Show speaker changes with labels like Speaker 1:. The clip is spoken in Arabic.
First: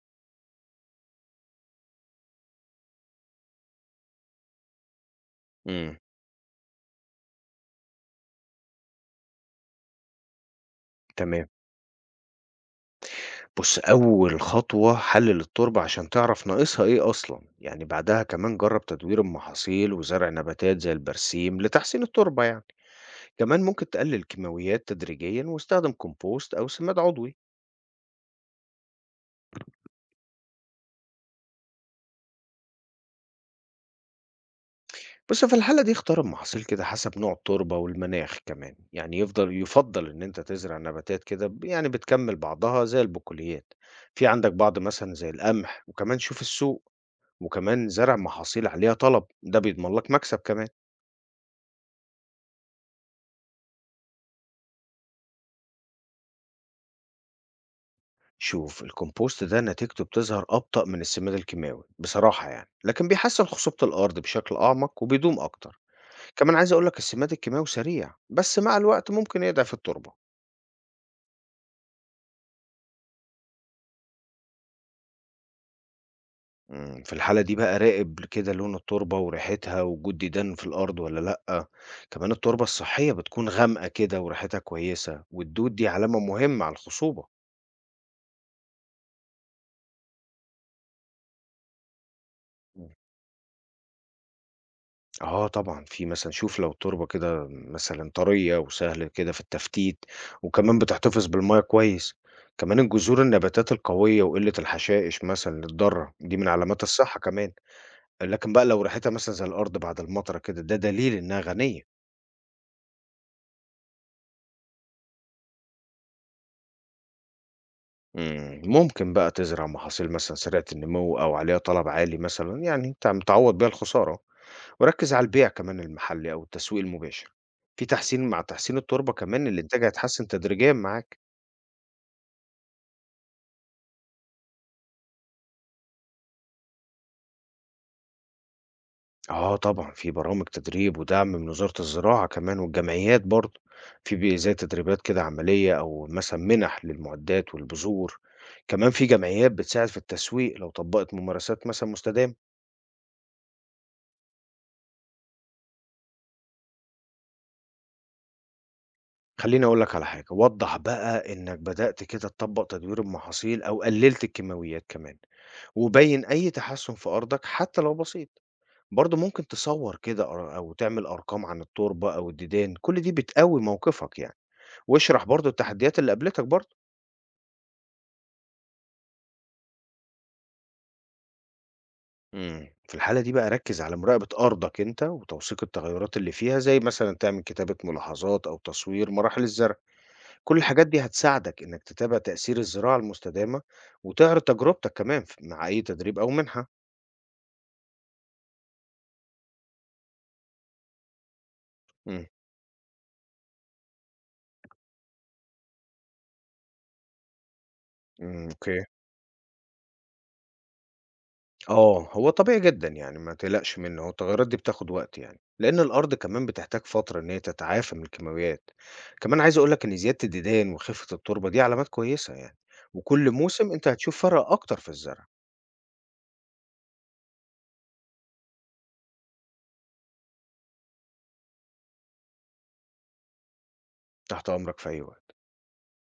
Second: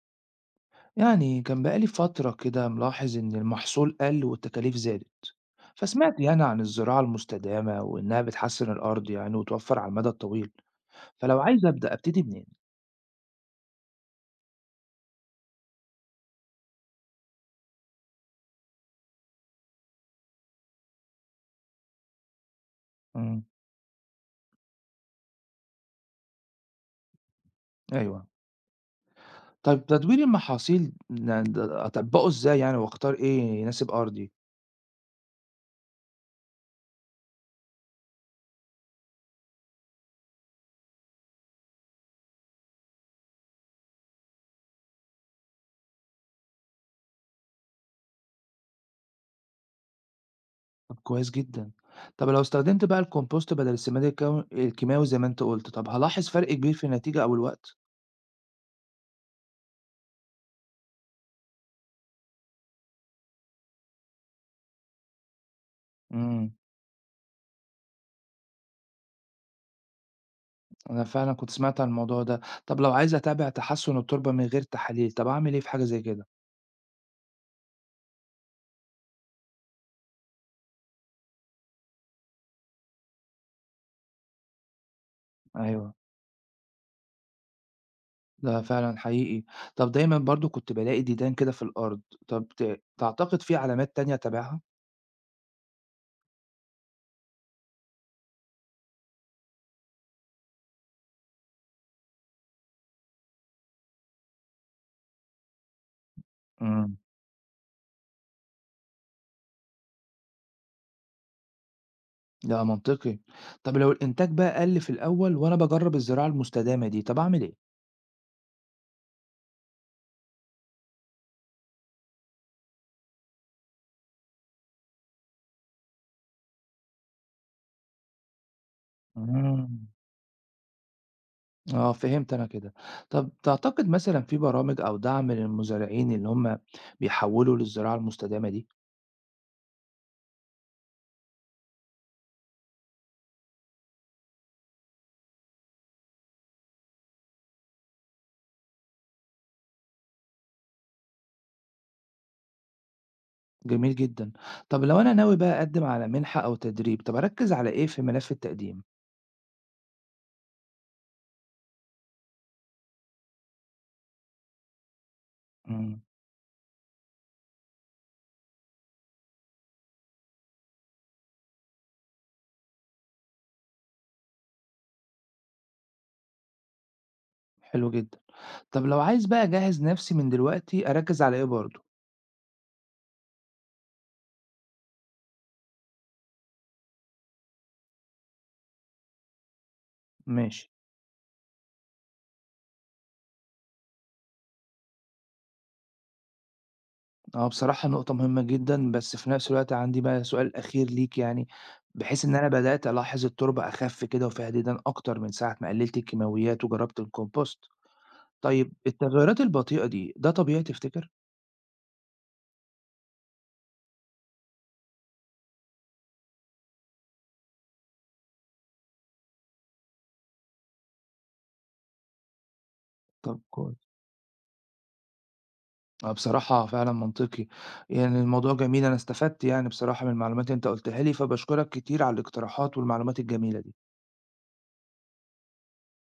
Speaker 1: يعني كان بقالي فترة كده ملاحظ إن المحصول قل والتكاليف زادت.
Speaker 2: إمم،
Speaker 1: فسمعت يعني عن الزراعة المستدامة وإنها بتحسن الأرض يعني وتوفر على المدى الطويل. فلو
Speaker 2: تمام.
Speaker 1: عايز أبدأ أبتدي منين؟
Speaker 2: بُص، أول خطوة حلِّل التربة عشان تعرف ناقصها إيه أصلًا، يعني بعدها كمان جرّب تدوير المحاصيل وزرع نباتات زي البرسيم لتحسين التربة يعني،
Speaker 1: امم.
Speaker 2: كمان ممكن تقلِّل كيماويات تدريجيًا واستخدم كومبوست أو سماد عضوي.
Speaker 1: أيوه. طيب تدوير المحاصيل أطبقه إزاي يعني وأختار إيه يناسب أرضي؟
Speaker 2: بس في الحالة دي اختار المحاصيل كده حسب نوع التربة والمناخ كمان، يعني يُفضّل إن أنت تزرع نباتات كده ب يعني بتكمّل بعضها زي البقوليات، في عندك بعض مثلًا زي القمح وكمان شوف السوق. وكمان زرع محاصيل عليها طلب ده بيضمن لك مكسب كمان.
Speaker 1: طب كويس جدا. طب لو استخدمت بقى الكompost بدل السماد الكيماوي زي ما أنت قلت، طب هلاحظ فرق كبير في النتيجة أو الوقت؟
Speaker 2: شوف الكمبوست ده نتيجته بتظهر أبطأ من السماد الكيماوي بصراحة يعني لكن بيحسن خصوبة الأرض بشكل أعمق وبيدوم أكتر.
Speaker 1: إمم.
Speaker 2: كمان عايز أقولك السماد الكيماوي سريع بس مع الوقت ممكن يضعف التربة.
Speaker 1: أنا فعلًا كنت سمعت عن الموضوع ده. طب لو عايز أتابع تحسُّن التربة من غير تحاليل، طب أعمل إيه في حاجة زي كده؟
Speaker 2: في الحالة دي بقى راقب كده لون التربة وريحتها وجود ديدان في الأرض ولا لأ. كمان التربة الصحية بتكون غامقة كده وريحتها كويسة والدود دي
Speaker 1: أيوه،
Speaker 2: علامة مهمة على الخصوبة.
Speaker 1: ده فعلًا حقيقي. طب دايمًا برضه كنت بالاقي ديدان كده في الأرض، طب تعتقد في علامات تانية أتابعها؟
Speaker 2: آه طبعًا، في مثلًا شوف لو التربة كده مثلًا طرية وسهل كده في التفتيت، وكمان بتحتفظ بالمَيّة كويس، كمان الجذور النباتات القوية وقلة الحشائش مثلًا الضارة دي من علامات
Speaker 1: إمم.
Speaker 2: الصحة كمان، لكن بقى لو ريحتها مثلًا زي الأرض بعد المطرة كده ده دليل إنها غنية.
Speaker 1: ده منطقي. طب لو الإنتاج بقى قَل في الأول وأنا باجرّب الزراعة المستدامة دي، طب أعمل إيه؟
Speaker 2: ممكن بقى تزرع محاصيل مثلًا سريعة النمو أو عليها طلب عالي مثلًا يعني تعوّض بيها الخسارة، وركّز على البيع كمان المحلي أو التسويق المباشر. في تحسين مع تحسين التربة كمان الإنتاج
Speaker 1: إمم.
Speaker 2: هيتحسن تدريجيًا معاك.
Speaker 1: آه فهمت أنا كده. طب تعتقد مثلًا في برامج أو دعم للمزارعين اللي هم بيحوّلوا للزراعة المستدامة دي؟
Speaker 2: آه طبعًا، في برامج تدريب ودعم من وزارة الزراعة كمان والجمعيات برضه، في بي زي تدريبات كده عملية أو مثلًا مِنَح للمعدات والبذور، كمان في جمعيات بتساعد في التسويق لو طبّقت ممارسات مثلًا مستدامة.
Speaker 1: جميل جدًا. طب لو أنا ناوي بقى أقدّم على مِنحة أو تدريب، طب أركّز على إيه في ملف التقديم؟
Speaker 2: خلّيني أقول لك على حاجة، وضّح بقى إنك بدأت كده تطبّق تدوير المحاصيل أو قلّلت الكيماويات كمان،
Speaker 1: إمم.
Speaker 2: وبيّن أي تحسُّن في أرضك حتى لو بسيط، برضه ممكن تصوّر كده أر أو تعمل أرقام عن التربة أو الديدان، كل دي بتقوّي موقفك يعني، واشرح برضه التحديات اللي قابلتك برضه.
Speaker 1: حلو جدًا. طب لو عايز بقى أجهّز نَفْسي من دلوقتي، أركّز على إيه برضه؟
Speaker 2: في الحالة دي بقى ركّز على مراقبة أرضك أنت وتوثيق التغيرات اللي فيها، زي مثلًا تعمل كتابة ملاحظات أو تصوير مراحل الزرع، كل
Speaker 1: ماشي.
Speaker 2: الحاجات دي هتساعدك إنك تتابع تأثير الزراعة المستدامة وتعرض تجربتك كمان ف مع أي تدريب أو منحة.
Speaker 1: آه، بصراحة نقطة مهمة جدًا، بس في نَفْس الوقت عندي بقى سؤال أخير ليك يعني،
Speaker 2: إمم،
Speaker 1: بحيث إن أنا بدأت ألاحظ التربة أخَف كده وفيها ديدان أكتر من ساعة ما قلِّلت الكيماويات وجرّبت الcompost.
Speaker 2: إمم،
Speaker 1: طيب
Speaker 2: أوكي.
Speaker 1: التغيّرات البطيئة دي، ده طبيعي تفتكر؟
Speaker 2: آه، هو طبيعي جدًا يعني ما تقلقش منه، هو التغيرات دي بتاخد وقت يعني، لإن الأرض كمان بتحتاج فترة إن هي تتعافى من الكيماويات. كمان عايز أقول لك إن زيادة الديدان وخفة التربة دي علامات كويسة يعني، وكل
Speaker 1: طب
Speaker 2: موسم أنت
Speaker 1: كويس.
Speaker 2: هتشوف فرق أكتر في الزرع.
Speaker 1: آه، بصراحة فعلًا منطقي، يعني الموضوع جميل أنا استفدت يعني بصراحة من المعلومات اللي أنت قُلتها لي، فباشكرك كتير على الاقتراحات والمعلومات الجميلة دي.
Speaker 2: تحت أمرك في أي وقت.